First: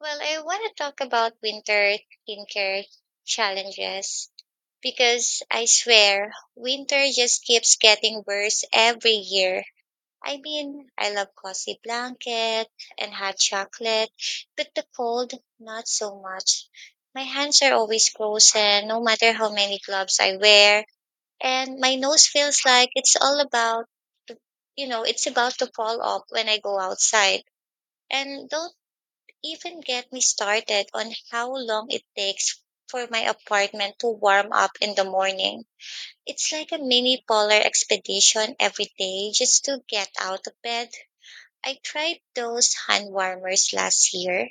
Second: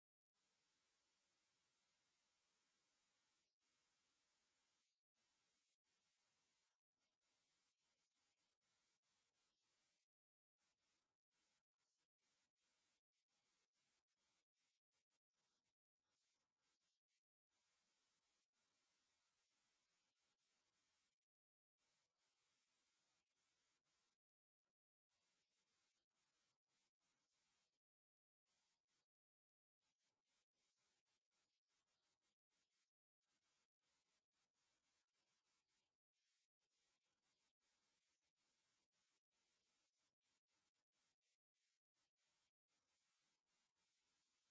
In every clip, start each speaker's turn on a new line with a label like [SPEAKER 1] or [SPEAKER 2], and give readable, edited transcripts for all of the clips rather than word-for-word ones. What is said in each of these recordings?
[SPEAKER 1] Well, I want to talk about winter skincare challenges because I swear winter just keeps getting worse every year. I mean, I love cozy blanket and hot chocolate, but the cold, not so much. My hands are always frozen no matter how many gloves I wear, and my nose feels like it's all about, to- it's about to fall off when I go outside. And don't even get me started on how long it takes for my apartment to warm up in the morning. It's like a mini polar expedition every day just to get out of bed. I tried those hand warmers last year,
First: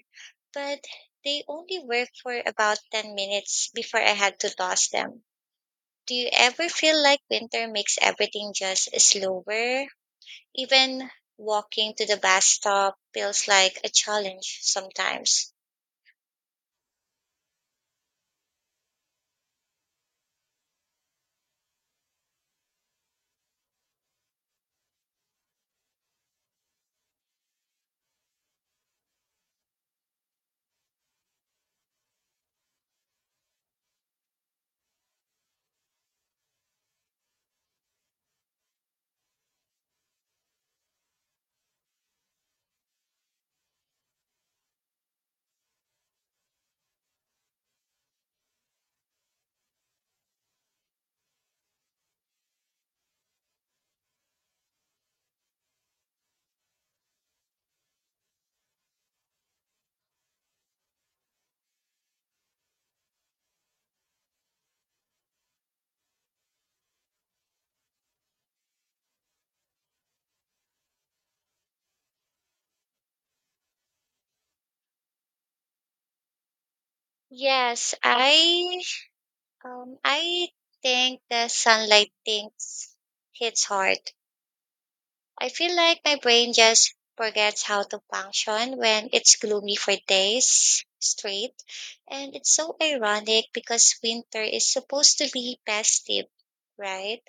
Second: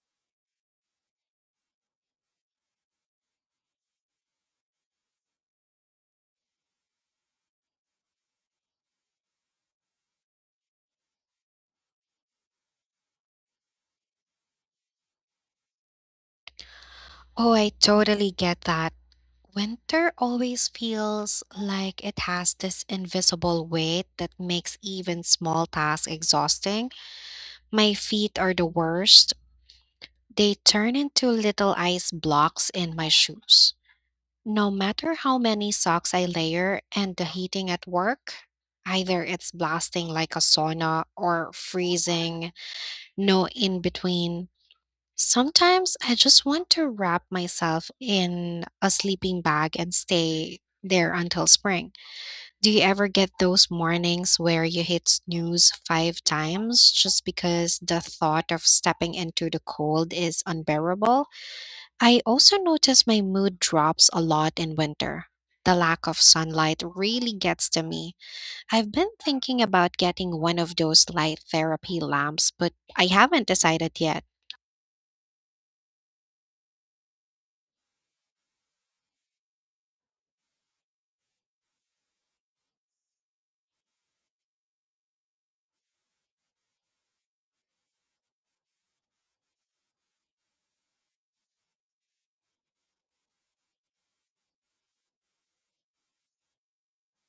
[SPEAKER 1] but they only work for about 10 minutes before I had to toss them. Do you ever feel like winter makes everything just slower? Even walking to the bus stop feels like a challenge sometimes.
[SPEAKER 2] Oh, I totally get that. Winter always feels like it has this invisible weight that makes even small tasks exhausting. My feet are the worst. They turn into little ice blocks in my shoes. No matter how many socks I layer and the heating at work, either it's blasting like a sauna or freezing, no in between. Sometimes I just want to wrap myself in a sleeping bag and stay there until spring. Do you ever get those mornings where you hit snooze five times just because the thought of stepping into the cold is unbearable? I also notice my mood drops a lot in winter. The lack of sunlight really gets to me. I've been thinking about getting one of those light therapy lamps, but I haven't decided yet.
[SPEAKER 1] Yes, I think the sunlight things hits hard. I feel like my brain just forgets how to function when it's gloomy for days straight. And it's so ironic because winter is supposed to be festive, right?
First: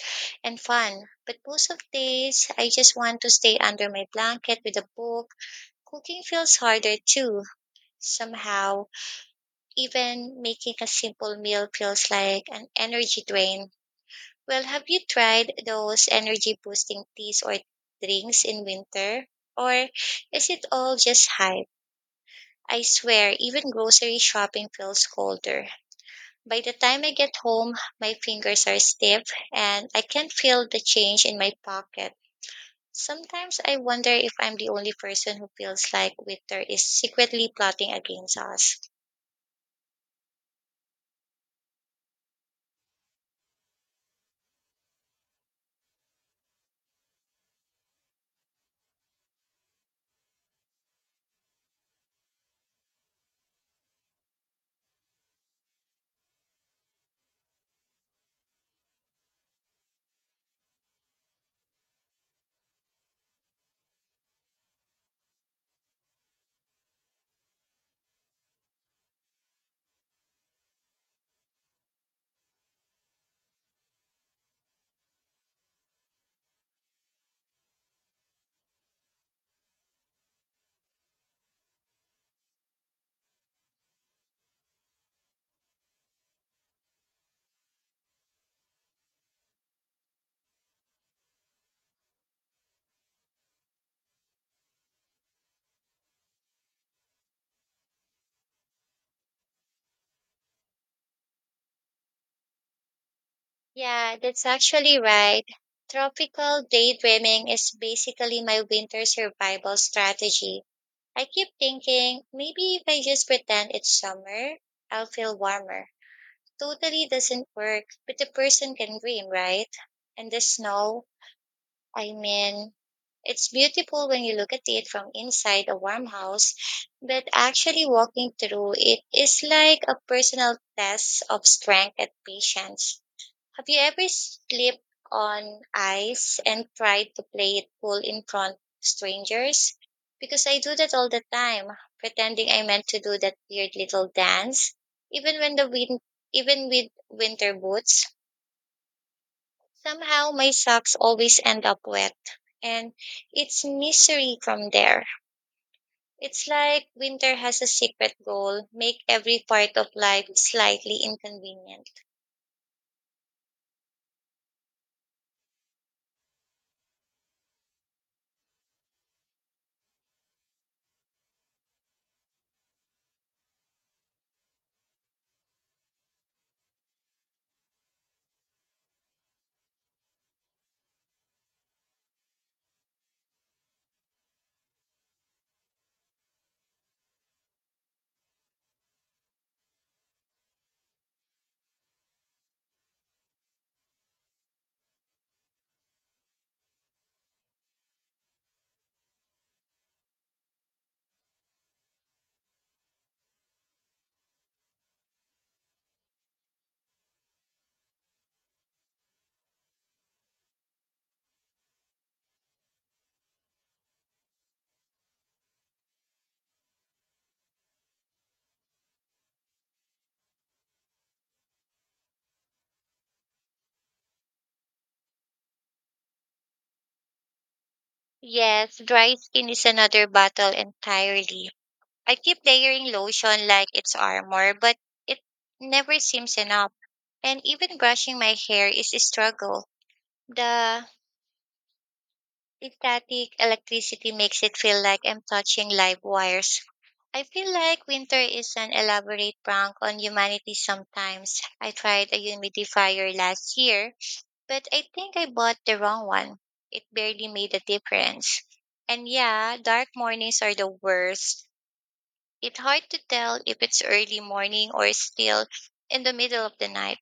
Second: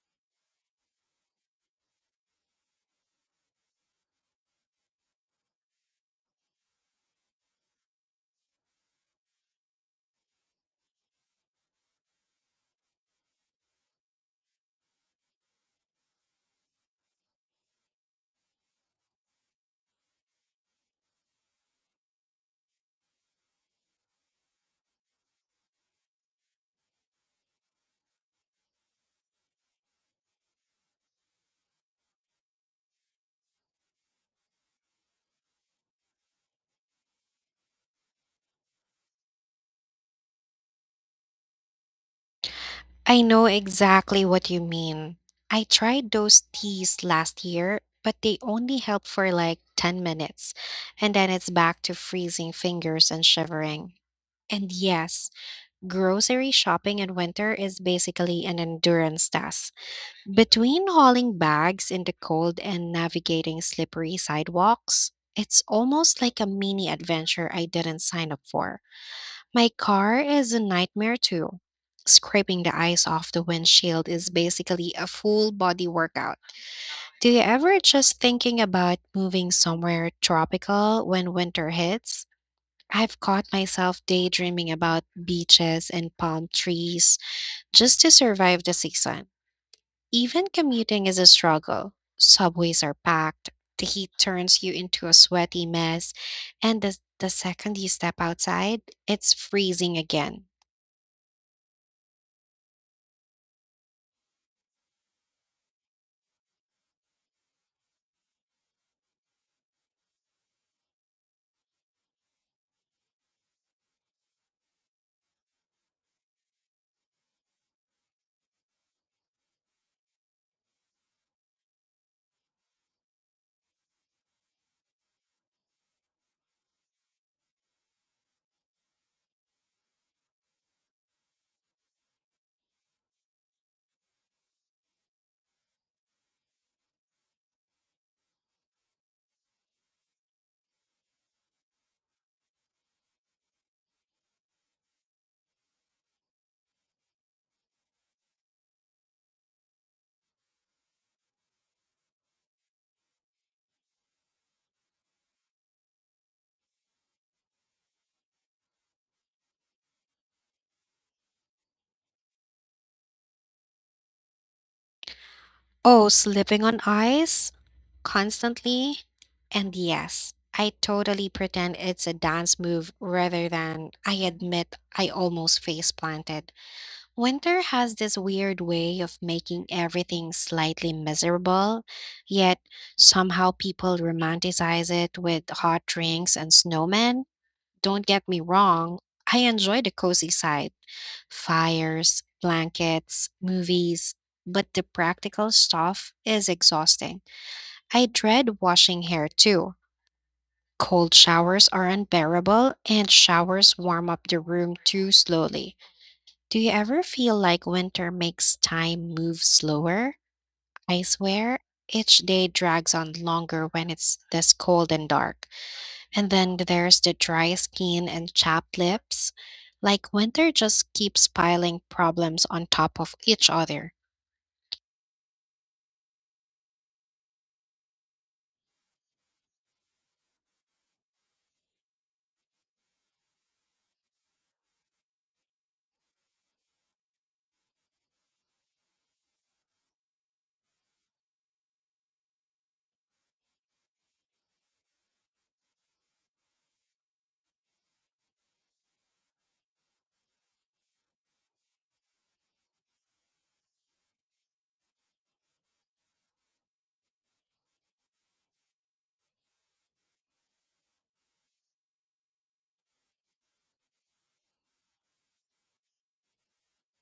[SPEAKER 1] And fun. But most of days I just want to stay under my blanket with a book. Cooking feels harder too, somehow even making a simple meal feels like an energy drain. Well, have you tried those energy boosting teas or drinks in winter? Or is it all just hype? I swear, even grocery shopping feels colder. By the time I get home, my fingers are stiff and I can't feel the change in my pocket. Sometimes I wonder if I'm the only person who feels like winter is secretly plotting against us.
[SPEAKER 2] I know exactly what you mean. I tried those teas last year, but they only help for like 10 minutes, and then it's back to freezing fingers and shivering. And yes, grocery shopping in winter is basically an endurance task. Between hauling bags in the cold and navigating slippery sidewalks, it's almost like a mini adventure I didn't sign up for. My car is a nightmare too. Scraping the ice off the windshield is basically a full body workout. Do you ever just thinking about moving somewhere tropical when winter hits? I've caught myself daydreaming about beaches and palm trees just to survive the season. Even commuting is a struggle. Subways are packed, the heat turns you into a sweaty mess, and the second you step outside, it's freezing again.
[SPEAKER 1] Yeah, that's actually right. Tropical daydreaming is basically my winter survival strategy. I keep thinking, maybe if I just pretend it's summer, I'll feel warmer. Totally doesn't work, but the person can dream, right? And the snow, I mean, it's beautiful when you look at it from inside a warm house, but actually walking through it is like a personal test of strength and patience. Have you ever slipped on ice and tried to play it cool in front of strangers? Because I do that all the time, pretending I meant to do that weird little dance, even when the wind, even with winter boots. Somehow my socks always end up wet, and it's misery from there. It's like winter has a secret goal, make every part of life slightly inconvenient.
[SPEAKER 2] Oh, slipping on ice constantly. And yes, I totally pretend it's a dance move rather than I admit I almost face planted. Winter has this weird way of making everything slightly miserable, yet somehow people romanticize it with hot drinks and snowmen. Don't get me wrong, I enjoy the cozy side. Fires, blankets, movies, but the practical stuff is exhausting. I dread washing hair too. Cold showers are unbearable, and showers warm up the room too slowly. Do you ever feel like winter makes time move slower? I swear, each day drags on longer when it's this cold and dark. And then there's the dry skin and chapped lips. Like winter just keeps piling problems on top of each other.
[SPEAKER 1] Yes, dry skin is another battle entirely. I keep layering lotion like it's armor, but it never seems enough. And even brushing my hair is a struggle. The static electricity makes it feel like I'm touching live wires. I feel like winter is an elaborate prank on humanity sometimes. I tried a humidifier last year, but I think I bought the wrong one. It barely made a difference. And yeah, dark mornings are the worst. It's hard to tell if it's early morning or still in the middle of the night.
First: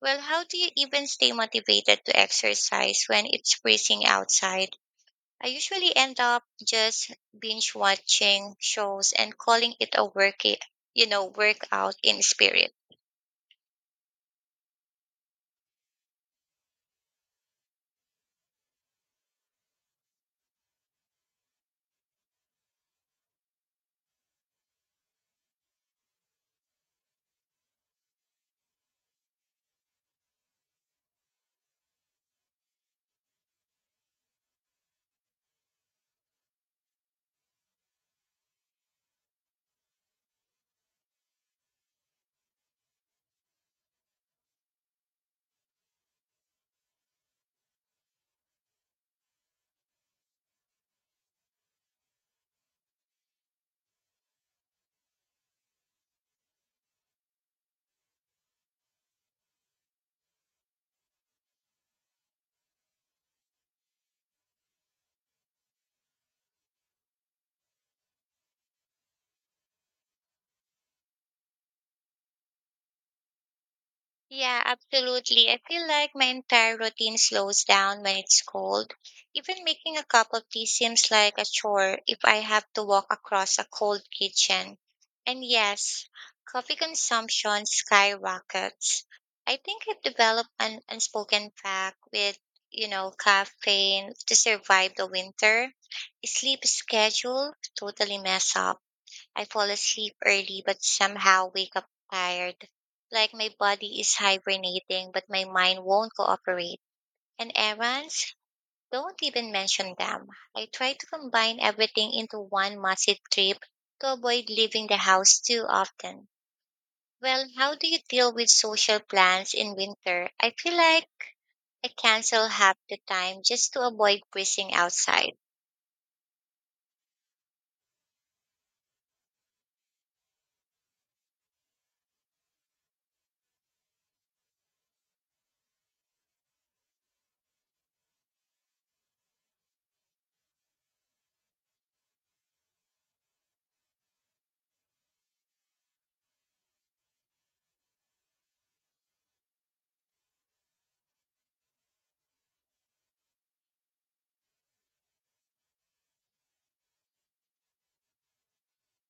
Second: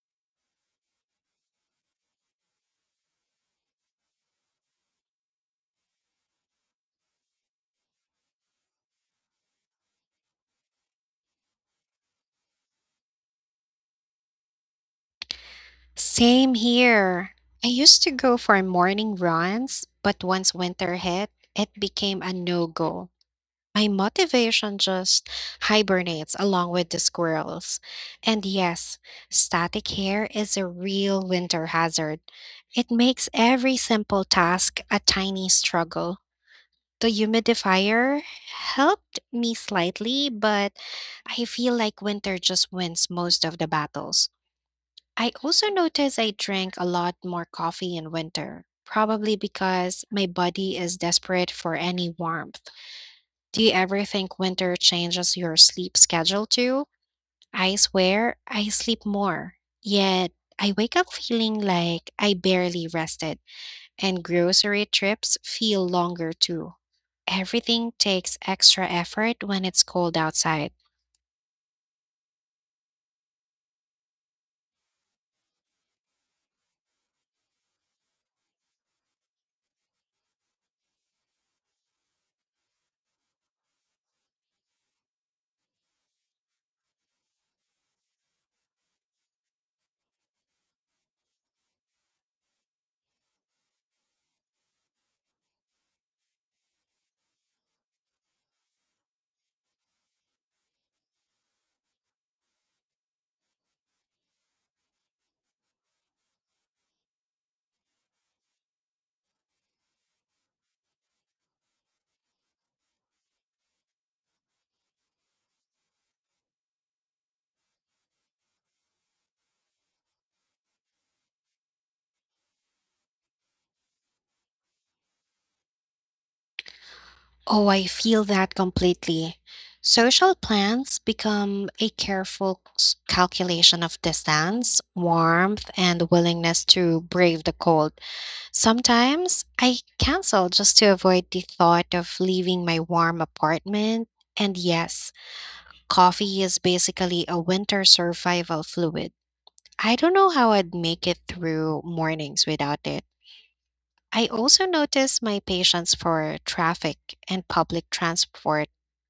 [SPEAKER 1] Well, how do you even stay motivated to exercise when it's freezing outside? I usually end up just binge watching shows and calling it a work, you know, workout in spirit.
[SPEAKER 2] Same here. I used to go for morning runs, but once winter hit, it became a no go. My motivation just hibernates along with the squirrels. And yes, static hair is a real winter hazard. It makes every simple task a tiny struggle. The humidifier helped me slightly, but I feel like winter just wins most of the battles. I also noticed I drank a lot more coffee in winter, probably because my body is desperate for any warmth. Do you ever think winter changes your sleep schedule too? I swear I sleep more, yet I wake up feeling like I barely rested, and grocery trips feel longer too. Everything takes extra effort when it's cold outside.
[SPEAKER 1] Yeah, absolutely. I feel like my entire routine slows down when it's cold. Even making a cup of tea seems like a chore if I have to walk across a cold kitchen. And yes, coffee consumption skyrockets. I think I've developed an unspoken pact with, you know, caffeine to survive the winter. Sleep schedule totally mess up. I fall asleep early but somehow wake up tired. Like my body is hibernating but my mind won't cooperate. And errands? Don't even mention them. I try to combine everything into one massive trip to avoid leaving the house too often. Well, how do you deal with social plans in winter? I feel like I cancel half the time just to avoid breezing outside.
[SPEAKER 2] Oh, I feel that completely. Social plans become a careful calculation of distance, warmth, and willingness to brave the cold. Sometimes I cancel just to avoid the thought of leaving my warm apartment. And yes, coffee is basically a winter survival fluid. I don't know how I'd make it through mornings without it. I also notice my patience for traffic and public transport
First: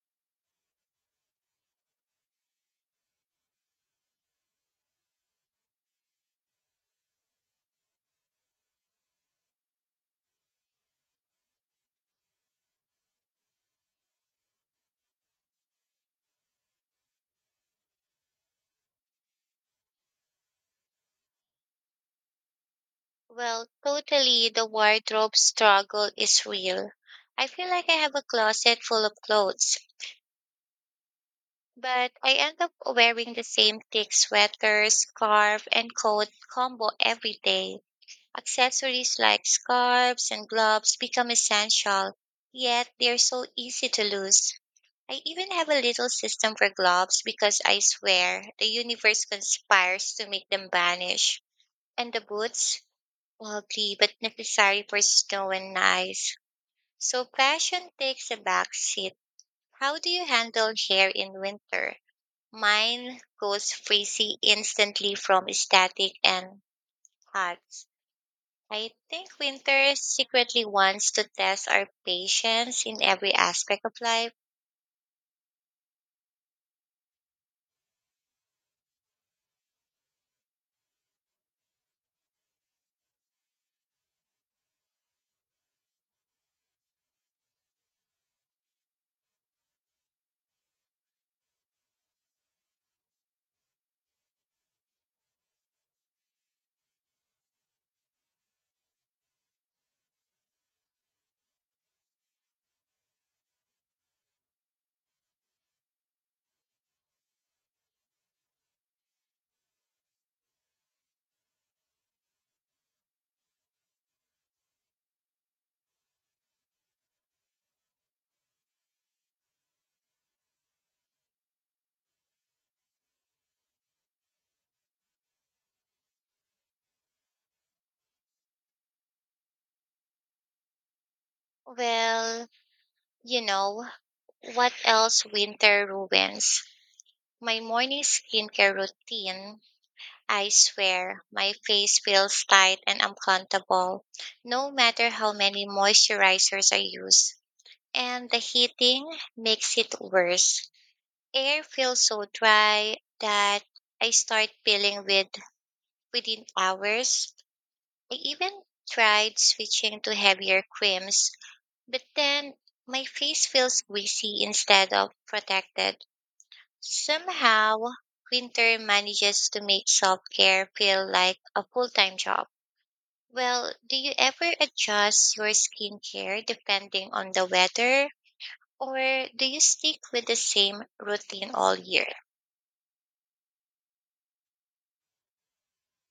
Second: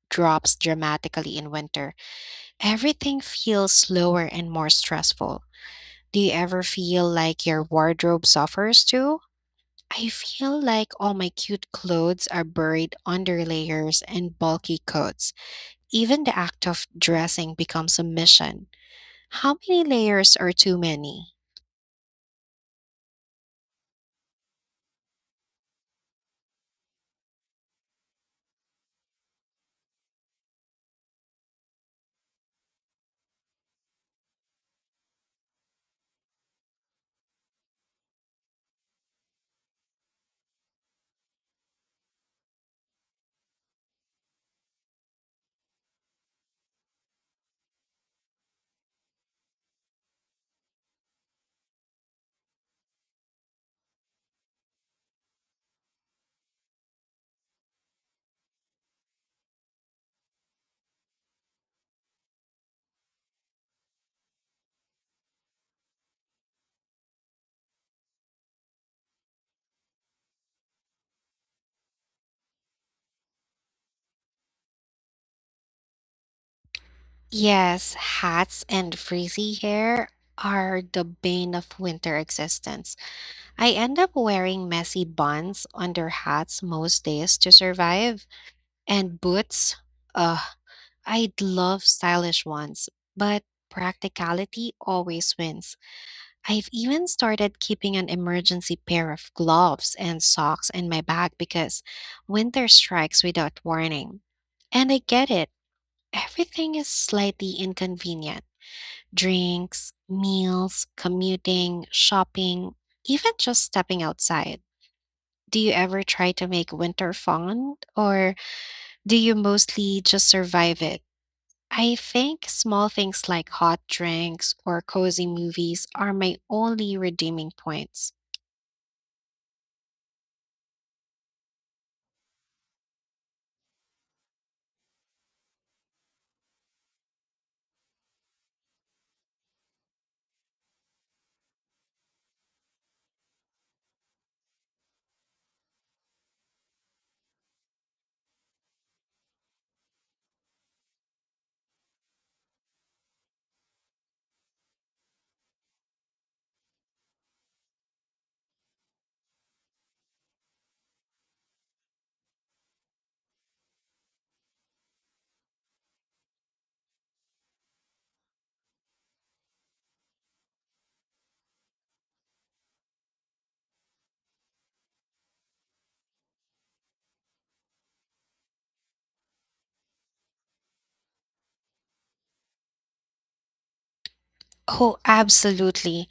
[SPEAKER 2] drops dramatically in winter. Everything feels slower and more stressful. Do you ever feel like your wardrobe suffers too? I feel like all my cute clothes are buried under layers and bulky coats. Even the act of dressing becomes a mission. How many layers are too many?
[SPEAKER 1] Well, totally, the wardrobe struggle is real. I feel like I have a closet full of clothes, but I end up wearing the same thick sweater, scarf, and coat combo every day. Accessories like scarves and gloves become essential, yet they're so easy to lose. I even have a little system for gloves because I swear the universe conspires to make them vanish. And the boots? Lovely, but necessary for snow and ice. So fashion takes a back seat. How do you handle hair in winter? Mine goes frizzy instantly from static and hot. I think winter secretly wants to test our patience in every aspect of life.
[SPEAKER 2] Yes, hats and frizzy hair are the bane of winter existence. I end up wearing messy buns under hats most days to survive. And boots, ugh, I'd love stylish ones, but practicality always wins. I've even started keeping an emergency pair of gloves and socks in my bag because winter strikes without warning. And I get it, everything is slightly inconvenient: drinks, meals, commuting, shopping, even just stepping outside. Do you ever try to make winter fun, or do you mostly just survive it? I think small things like hot drinks or cozy movies are my only redeeming points.
[SPEAKER 1] Well, you know, what else winter ruins? My morning skincare routine. I swear my face feels tight and uncomfortable, no matter how many moisturizers I use. And the heating makes it worse. Air feels so dry that I start peeling within hours. I even tried switching to heavier creams, but then my face feels greasy instead of protected. Somehow, winter manages to make self care feel like a full time job. Well, do you ever adjust your skincare depending on the weather, or do you stick with the same routine all year?
[SPEAKER 2] Oh, absolutely.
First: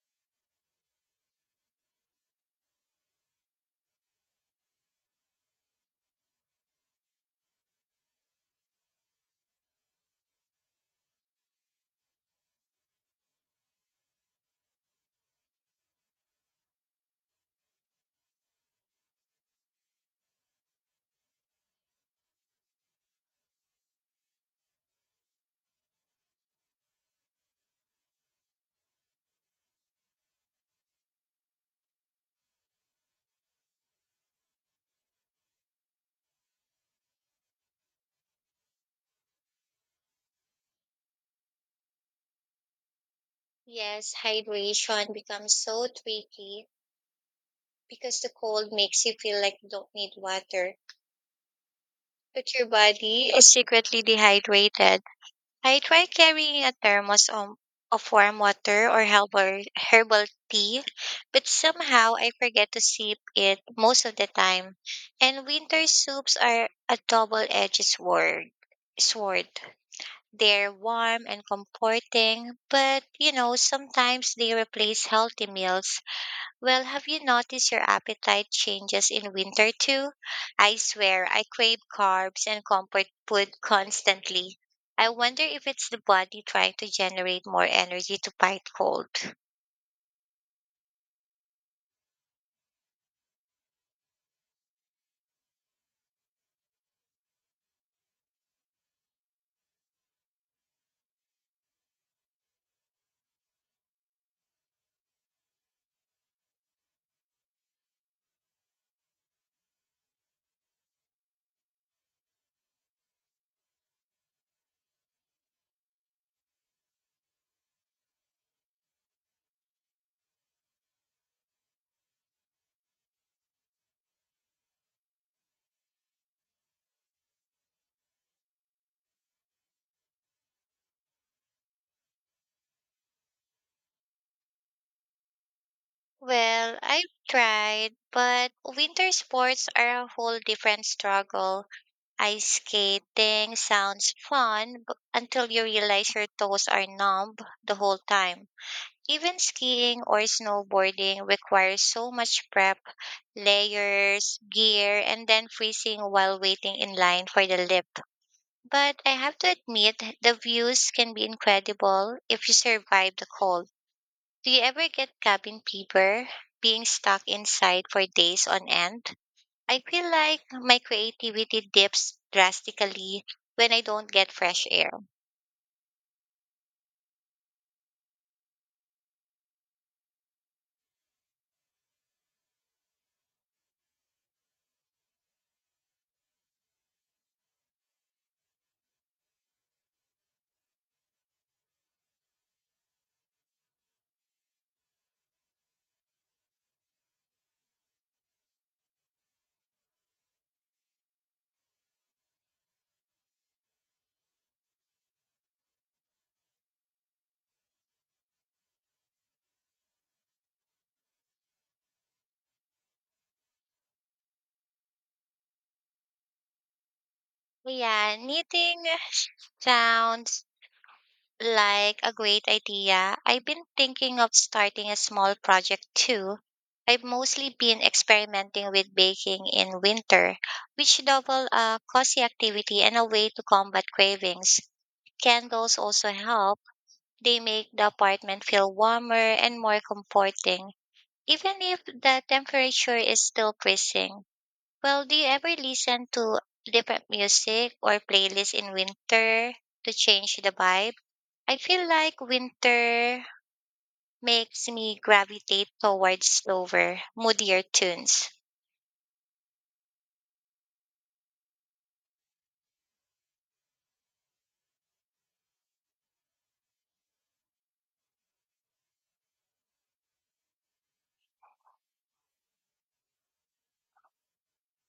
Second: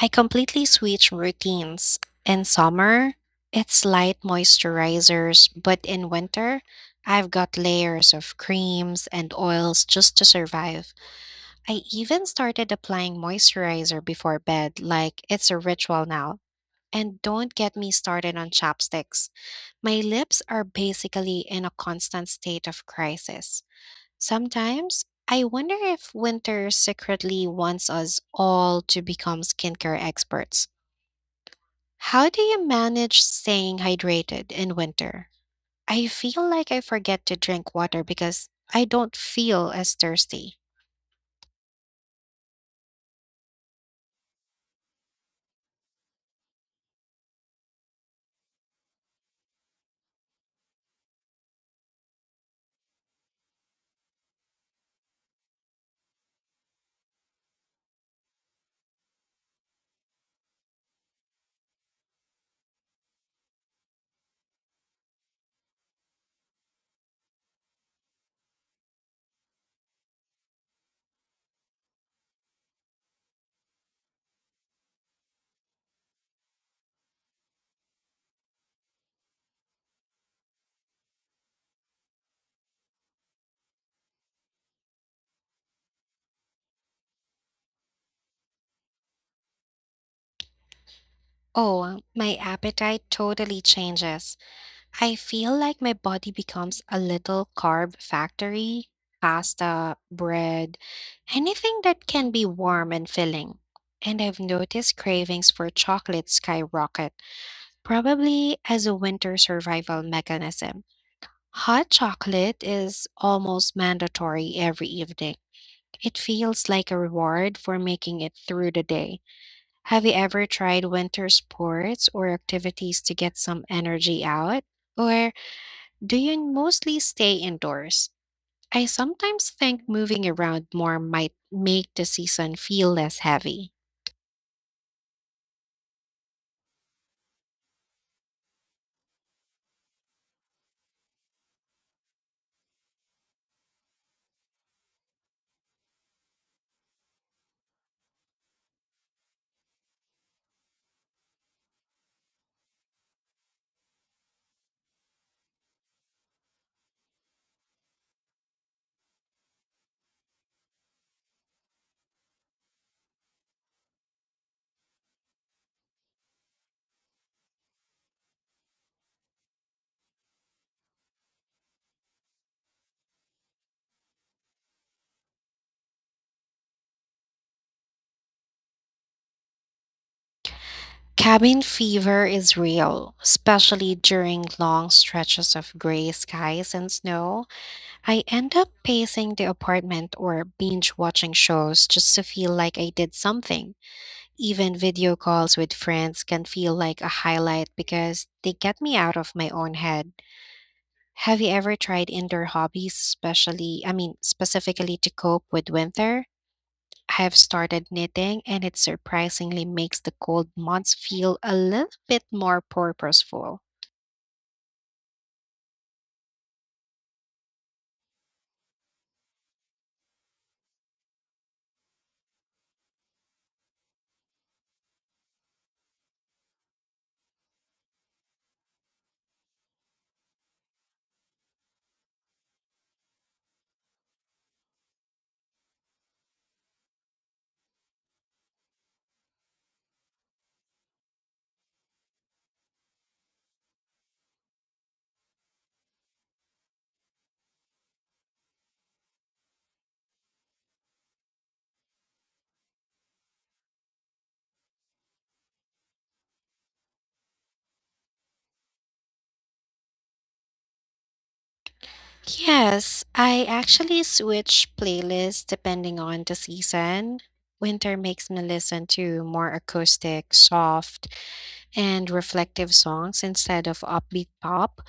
[SPEAKER 2] I completely switch routines. In summer, it's light moisturizers, but in winter, I've got layers of creams and oils just to survive. I even started applying moisturizer before bed, like it's a ritual now. And don't get me started on chapsticks. My lips are basically in a constant state of crisis. Sometimes I wonder if winter secretly wants us all to become skincare experts. How do you manage staying hydrated in winter? I feel like I forget to drink water because I don't feel as thirsty.
[SPEAKER 1] Yes, hydration becomes so tricky because the cold makes you feel like you don't need water, but your body is secretly dehydrated. I tried carrying a thermos of warm water or herbal tea, but somehow I forget to sip it most of the time. And winter soups are a double edged sword. Sword. They're warm and comforting, but you know, sometimes they replace healthy meals. Well, have you noticed your appetite changes in winter too? I swear I crave carbs and comfort food constantly. I wonder if it's the body trying to generate more energy to fight cold.
[SPEAKER 2] Oh, my appetite totally changes. I feel like my body becomes a little carb factory. Pasta, bread, anything that can be warm and filling. And I've noticed cravings for chocolate skyrocket, probably as a winter survival mechanism. Hot chocolate is almost mandatory every evening. It feels like a reward for making it through the day. Have you ever tried winter sports or activities to get some energy out? Or do you mostly stay indoors? I sometimes think moving around more might make the season feel less heavy.
[SPEAKER 1] Well, I've tried, but winter sports are a whole different struggle. Ice skating sounds until you realize your toes are numb the whole time. Even skiing or snowboarding requires so much prep layers, gear, and then freezing while waiting in line for the lift. But I have to admit, the views can be incredible if you survive the cold. Do you ever get cabin fever, being stuck inside for days on end? I feel like my creativity dips drastically when I don't get fresh air.
[SPEAKER 2] Cabin fever is real, especially during long stretches of gray skies and snow. I end up pacing the apartment or binge watching shows just to feel like I did something. Even video calls with friends can feel like a highlight because they get me out of my own head. Have you ever tried indoor hobbies, I mean, specifically to cope with winter? I have started knitting, and it surprisingly makes the cold months feel a little bit more purposeful.
[SPEAKER 1] Yeah, knitting, sounds like a great idea. I've been thinking of starting a small project too. I've mostly been experimenting with baking in winter, which double a cozy activity and a way to combat cravings. Candles also help. They make the apartment feel warmer and more comforting, even if the temperature is still freezing. Well, do you ever listen to different music or playlists in winter to change the vibe? I feel like winter makes me gravitate towards slower, moodier tunes.
[SPEAKER 2] Yes, I actually switch playlists depending on the season. Winter makes me listen to more acoustic, soft, and reflective songs instead of upbeat pop.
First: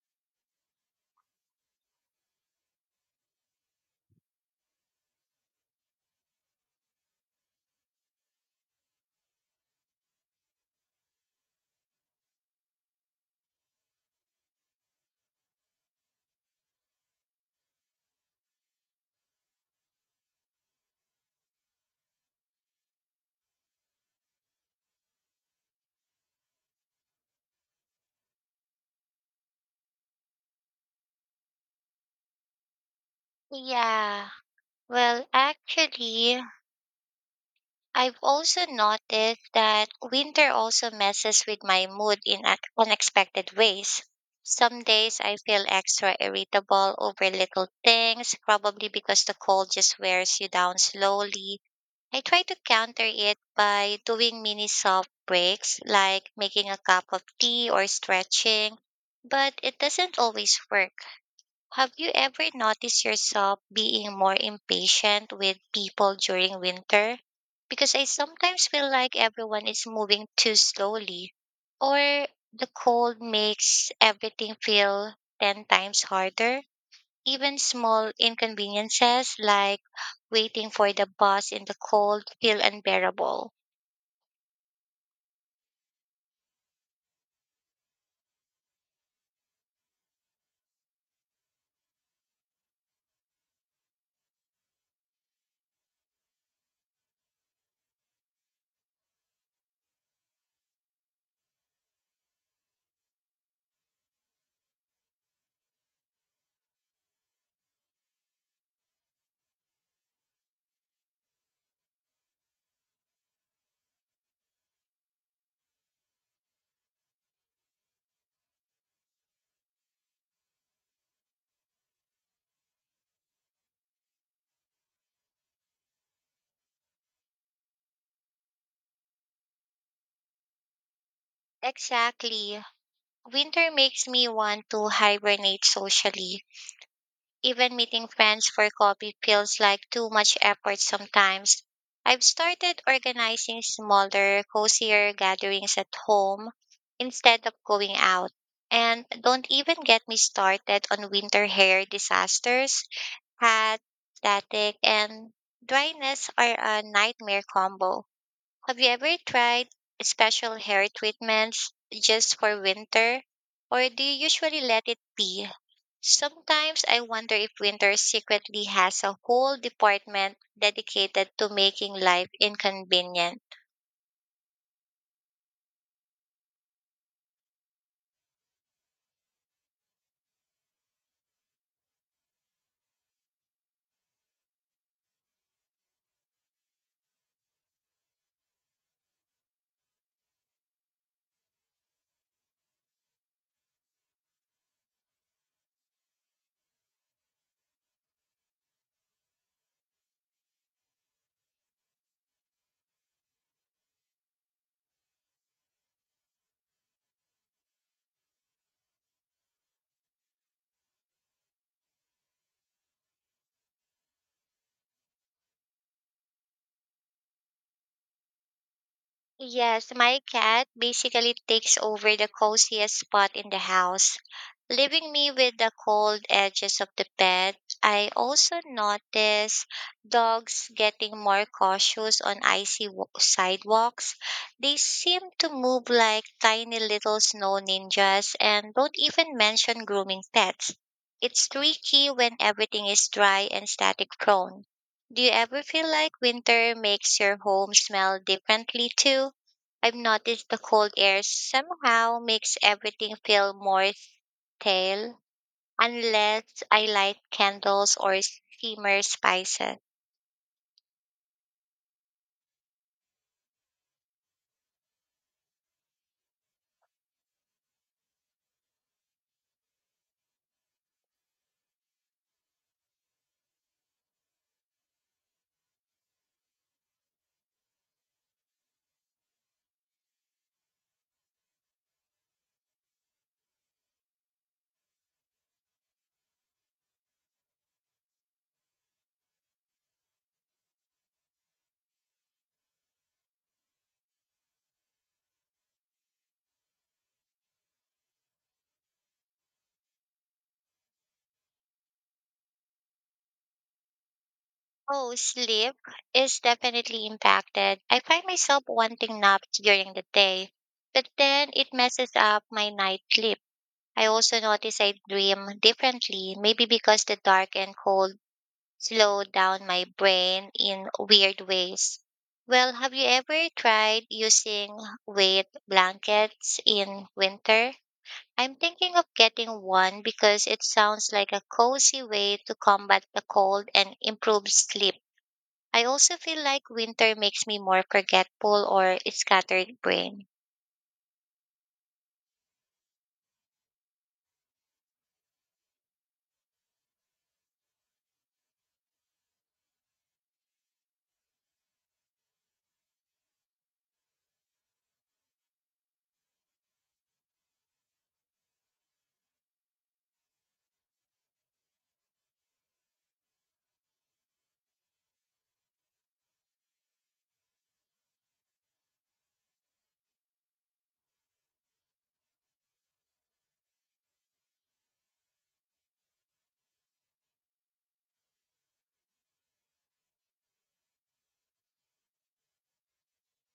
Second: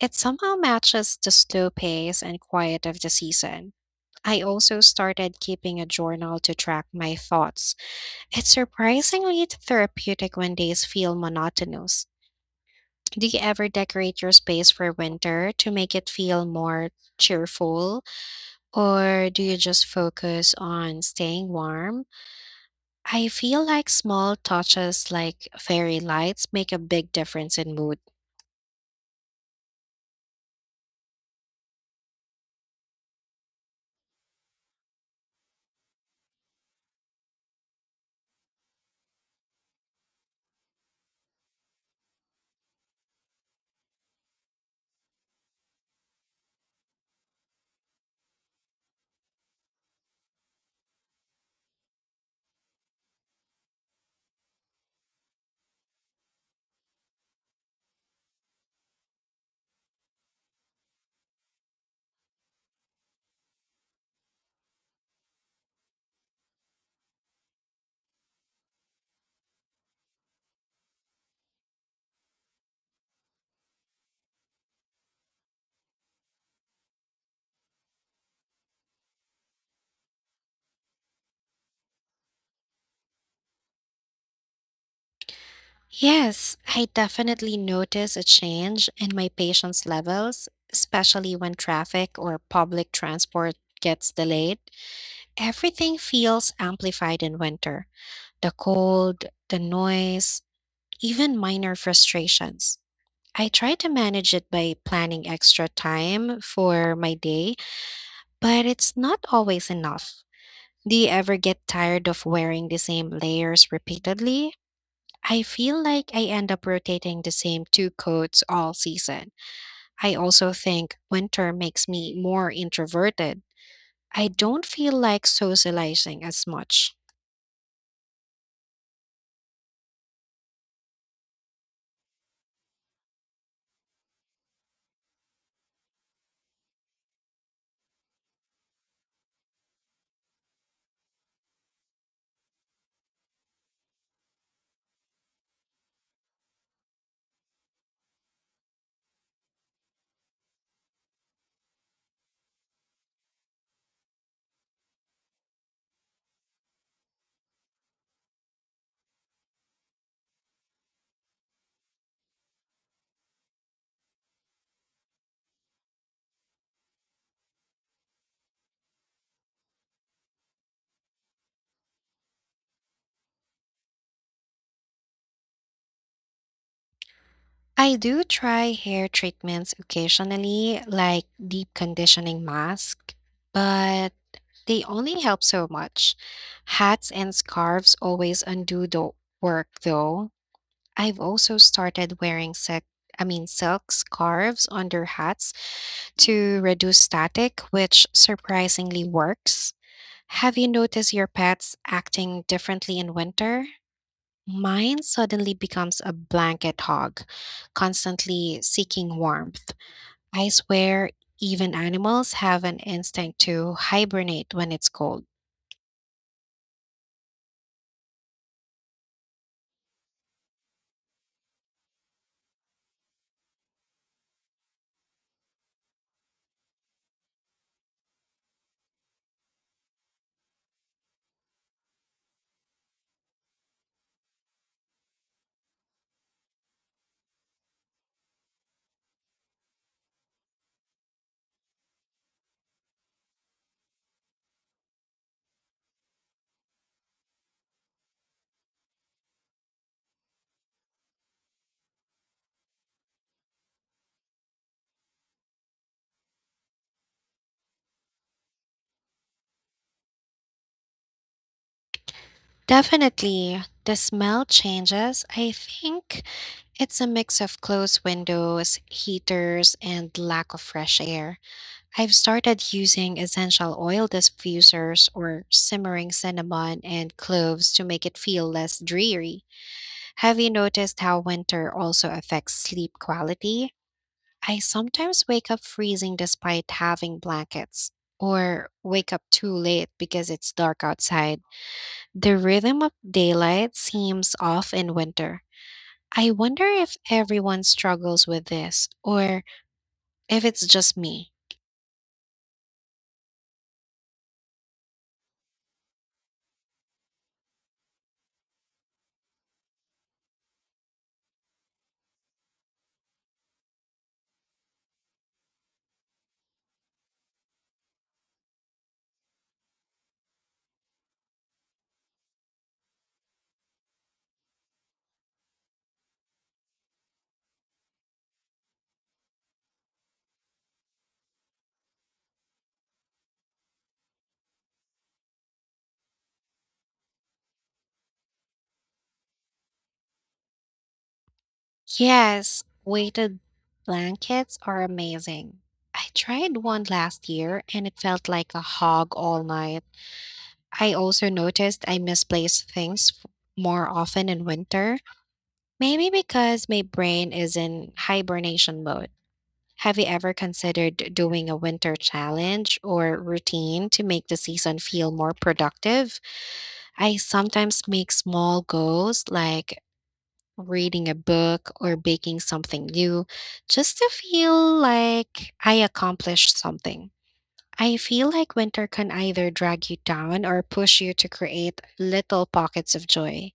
[SPEAKER 2] It somehow matches the slow pace and quiet of the season. I also started keeping a journal to track my thoughts. It's surprisingly therapeutic when days feel monotonous. Do you ever decorate your space for winter to make it feel more cheerful, or do you just focus on staying warm? I feel like small touches like fairy lights make a big difference in mood.
[SPEAKER 1] Yeah. Well, actually, I've also noticed that winter also messes with my mood in unexpected ways. Some days I feel extra irritable over little things, probably because the cold just wears you down slowly. I try to counter it by doing mini soft breaks like making a cup of tea or stretching, but it doesn't always work. Have you ever noticed yourself being more impatient with people during winter? Because I sometimes feel like everyone is moving too slowly, or the cold makes everything feel 10 times harder. Even small inconveniences like waiting for the bus in the cold feel unbearable.
[SPEAKER 2] Yes, I definitely notice a change in my patience levels, especially when traffic or public transport gets delayed. Everything feels amplified in winter: the cold, the noise, even minor frustrations. I try to manage it by planning extra time for my day, but it's not always enough. Do you ever get tired of wearing the same layers repeatedly? I feel like I end up rotating the same two coats all season. I also think winter makes me more introverted. I don't feel like socializing as much.
[SPEAKER 1] Exactly. Winter makes me want to hibernate socially. Even meeting friends for coffee feels like too much effort sometimes. I've started organizing smaller, cozier gatherings at home instead of going out. And don't even get me started on winter hair disasters. Hot, static, and dryness are a nightmare combo. Have you ever tried special hair treatments just for winter? Or do you usually let it be? Sometimes I wonder if winter secretly has a whole department dedicated to making life inconvenient.
[SPEAKER 2] I do try hair treatments occasionally, like deep conditioning mask, but they only help so much. Hats and scarves always undo the work though. I've also started wearing silk scarves under hats to reduce static, which surprisingly works. Have you noticed your pets acting differently in winter? Mine suddenly becomes a blanket hog, constantly seeking warmth. I swear, even animals have an instinct to hibernate when it's cold.
[SPEAKER 1] Yes, my cat basically takes over the coziest spot in the house, leaving me with the cold edges of the bed. I also notice dogs getting more cautious on sidewalks. They seem to move like tiny little snow ninjas and don't even mention grooming pets. It's tricky when everything is dry and static prone. Do you ever feel like winter makes your home smell differently too? I've noticed the cold air somehow makes everything feel more stale unless I light candles or simmer spices.
[SPEAKER 2] Definitely, the smell changes. I think it's a mix of closed windows, heaters, and lack of fresh air. I've started using essential oil diffusers or simmering cinnamon and cloves to make it feel less dreary. Have you noticed how winter also affects sleep quality? I sometimes wake up freezing despite having blankets, or wake up too late because it's dark outside. The rhythm of daylight seems off in winter. I wonder if everyone struggles with this, or if it's just me.
[SPEAKER 1] Oh, sleep is definitely impacted. I find myself wanting naps during the day, but then it messes up my night sleep. I also notice I dream differently, maybe because the dark and cold slow down my brain in weird ways. Well, have you ever tried using weight blankets in winter? I'm thinking of getting one because it sounds like a cozy way to combat the cold and improve sleep. I also feel like winter makes me more forgetful or scattered brain.
[SPEAKER 2] Yes, weighted blankets are amazing. I tried one last year and it felt like a hog all night. I also noticed I misplace things more often in winter, maybe because my brain is in hibernation mode. Have you ever considered doing a winter challenge or routine to make the season feel more productive? I sometimes make small goals like reading a book or baking something new just to feel like I accomplished something. I feel like winter can either drag you down or push you to create little pockets of joy.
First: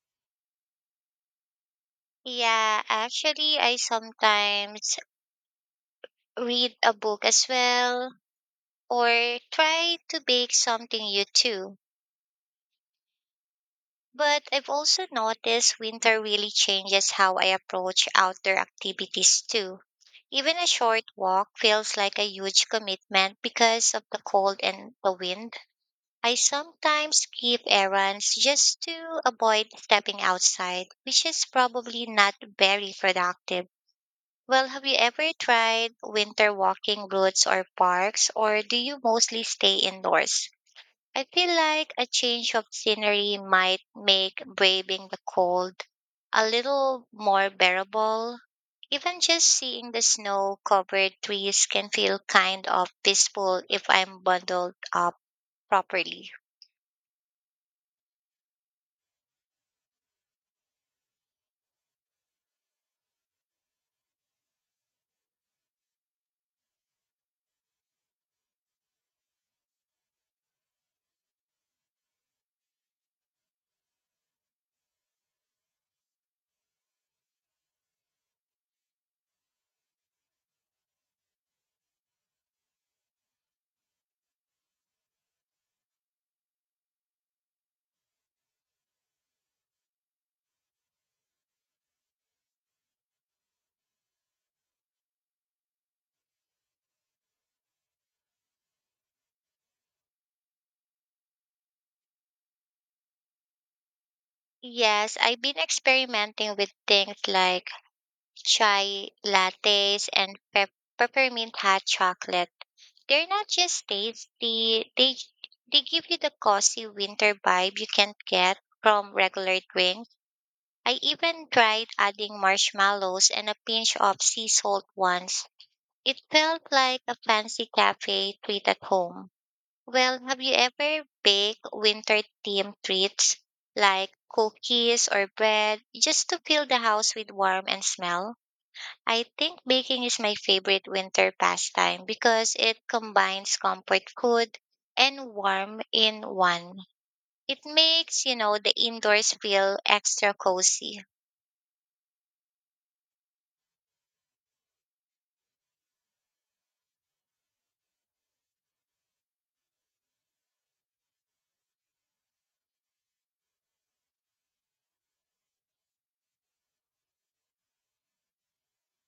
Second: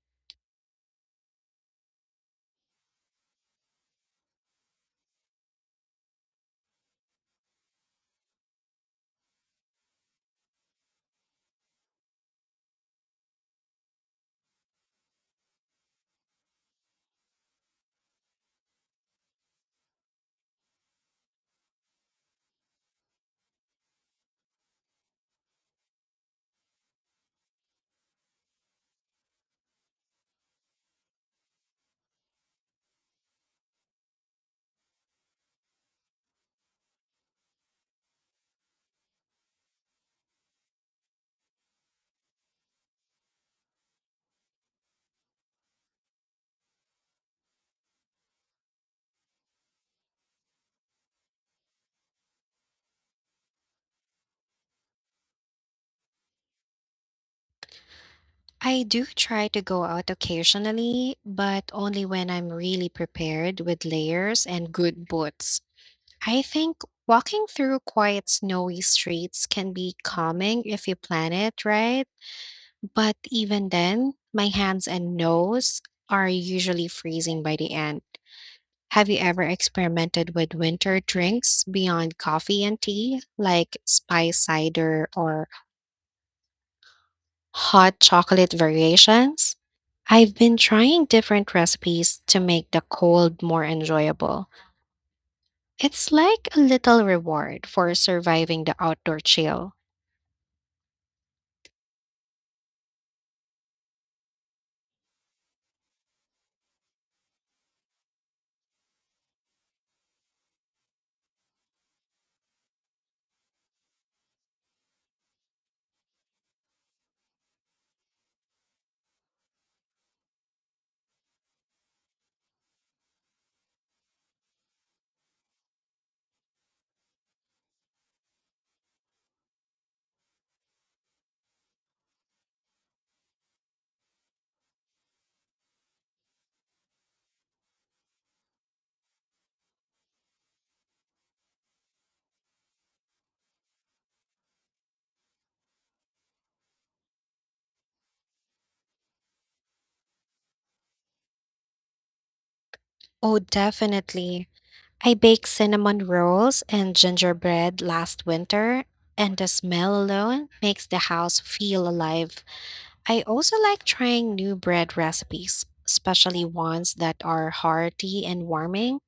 [SPEAKER 1] Yeah, actually, I sometimes read a book as well or try to bake something new too. But I've also noticed winter really changes how I approach outdoor activities too. Even a short walk feels like a huge commitment because of the cold and the wind. I sometimes skip errands just to avoid stepping outside, which is probably not very productive. Well, have you ever tried winter walking routes or parks, or do you mostly stay indoors? I feel like a change of scenery might make braving the cold a little more bearable. Even just seeing the snow covered trees can feel kind of peaceful if I'm bundled up properly.
[SPEAKER 2] I do try to go out occasionally, but only when I'm really prepared with layers and good boots. I think walking through quiet, snowy streets can be calming if you plan it right, but even then, my hands and nose are usually freezing by the end. Have you ever experimented with winter drinks beyond coffee and tea, like spice cider or hot chocolate variations? I've been trying different recipes to make the cold more enjoyable. It's like a little reward for surviving the outdoor chill.
[SPEAKER 1] Yes, I've been experimenting with things like chai lattes and peppermint hot chocolate. They're not just tasty, they give you the cozy winter vibe you can't get from regular drinks. I even tried adding marshmallows and a pinch of sea salt once. It felt like a fancy cafe treat at home. Well, have you ever baked winter themed treats like cookies or bread just to fill the house with warmth and smell? I think baking is my favorite winter pastime because it combines comfort food and warmth in one. It makes, you know, the indoors feel extra cozy.
[SPEAKER 2] Oh, definitely. I baked cinnamon rolls and gingerbread last winter, and the smell alone makes the house feel alive. I also like trying new bread recipes, especially ones that are hearty and warming.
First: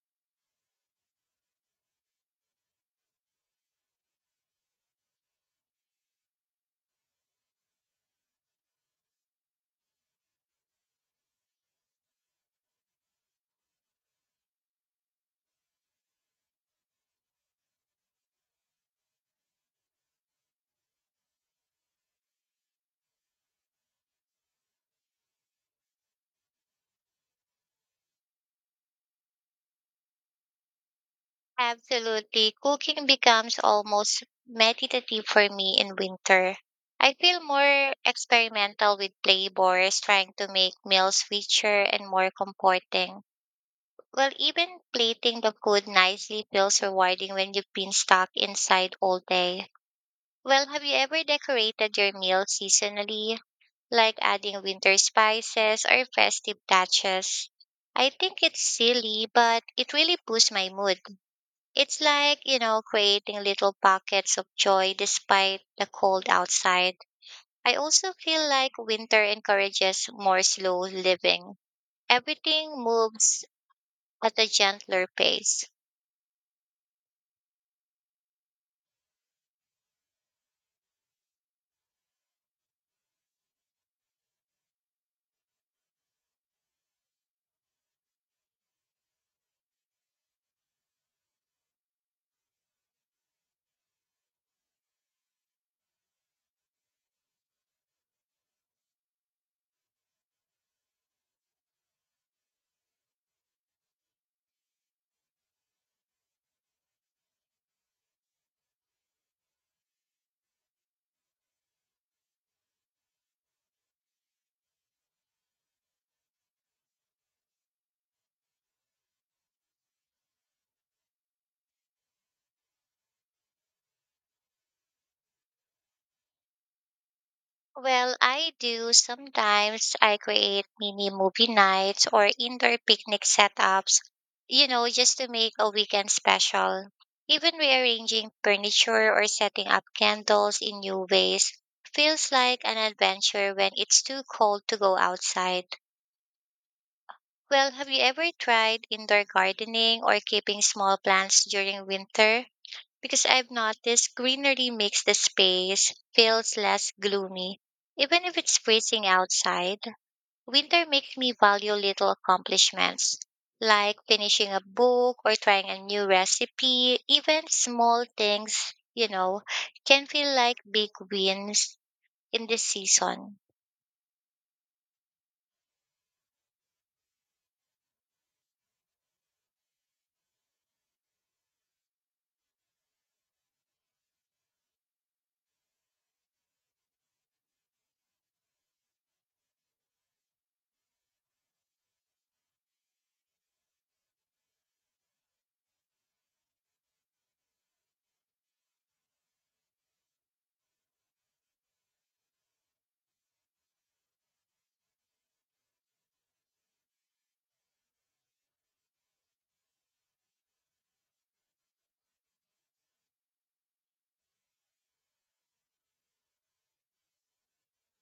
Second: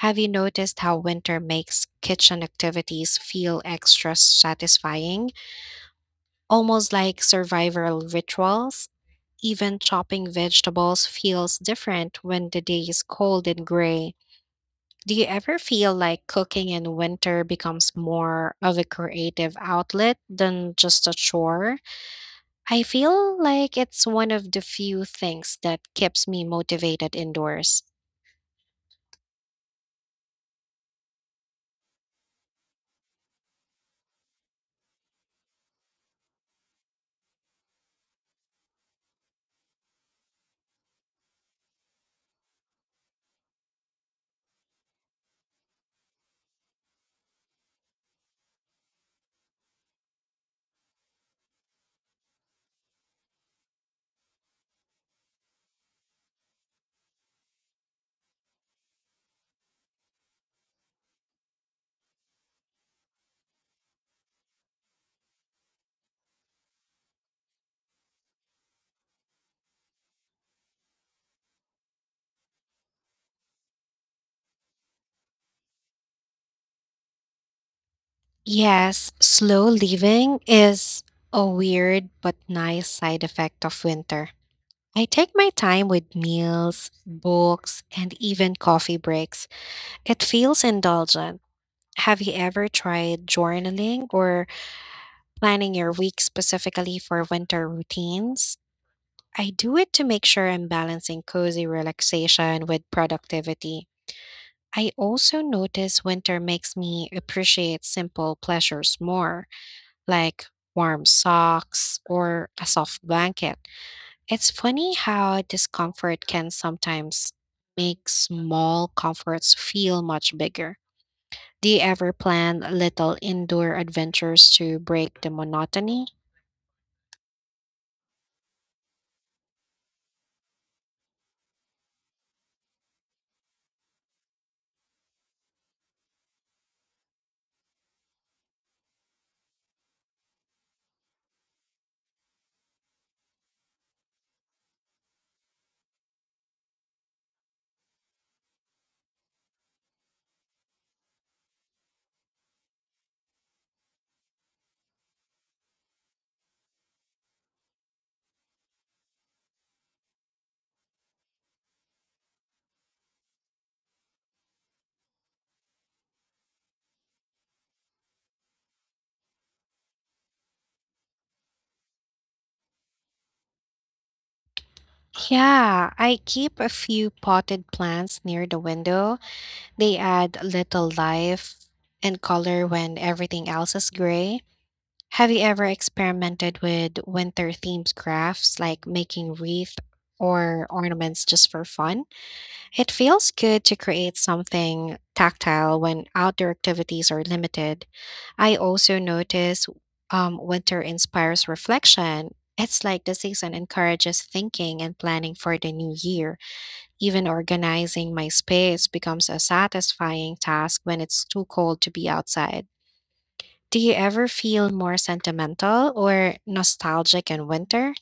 [SPEAKER 2] Have you noticed how winter makes kitchen activities feel extra satisfying, almost like survival rituals? Even chopping vegetables feels different when the day is cold and gray. Do you ever feel like cooking in winter becomes more of a creative outlet than just a chore? I feel like it's one of the few things that keeps me motivated indoors.
[SPEAKER 1] Absolutely. Cooking becomes almost meditative for me in winter. I feel more experimental with flavors, trying to make meals richer and more comforting. Well, even plating the food nicely feels rewarding when you've been stuck inside all day. Well, have you ever decorated your meal seasonally, like adding winter spices or festive touches? I think it's silly, but it really boosts my mood. It's like, you know, creating little pockets of joy despite the cold outside. I also feel like winter encourages more slow living. Everything moves at a gentler pace.
[SPEAKER 2] Yes, slow living is a weird but nice side effect of winter. I take my time with meals, books, and even coffee breaks. It feels indulgent. Have you ever tried journaling or planning your week specifically for winter routines? I do it to make sure I'm balancing cozy relaxation with productivity. I also notice winter makes me appreciate simple pleasures more, like warm socks or a soft blanket. It's funny how discomfort can sometimes make small comforts feel much bigger. Do you ever plan little indoor adventures to break the monotony?
[SPEAKER 1] Well, I do. Sometimes I create mini movie nights or indoor picnic setups, you know, just to make a weekend special. Even rearranging furniture or setting up candles in new ways feels like an adventure when it's too cold to go outside. Well, have you ever tried indoor gardening or keeping small plants during winter? Because I've noticed greenery makes the space feels less gloomy. Even if it's freezing outside, winter makes me value little accomplishments like finishing a book or trying a new recipe. Even small things, you know, can feel like big wins in this season.
[SPEAKER 2] Yeah, I keep a few potted plants near the window. They add little life and color when everything else is gray. Have you ever experimented with winter themed crafts like making wreath or ornaments just for fun? It feels good to create something tactile when outdoor activities are limited. I also notice winter inspires reflection. It's like the season encourages thinking and planning for the new year. Even organizing my space becomes a satisfying task when it's too cold to be outside. Do you ever feel more sentimental or nostalgic in winter?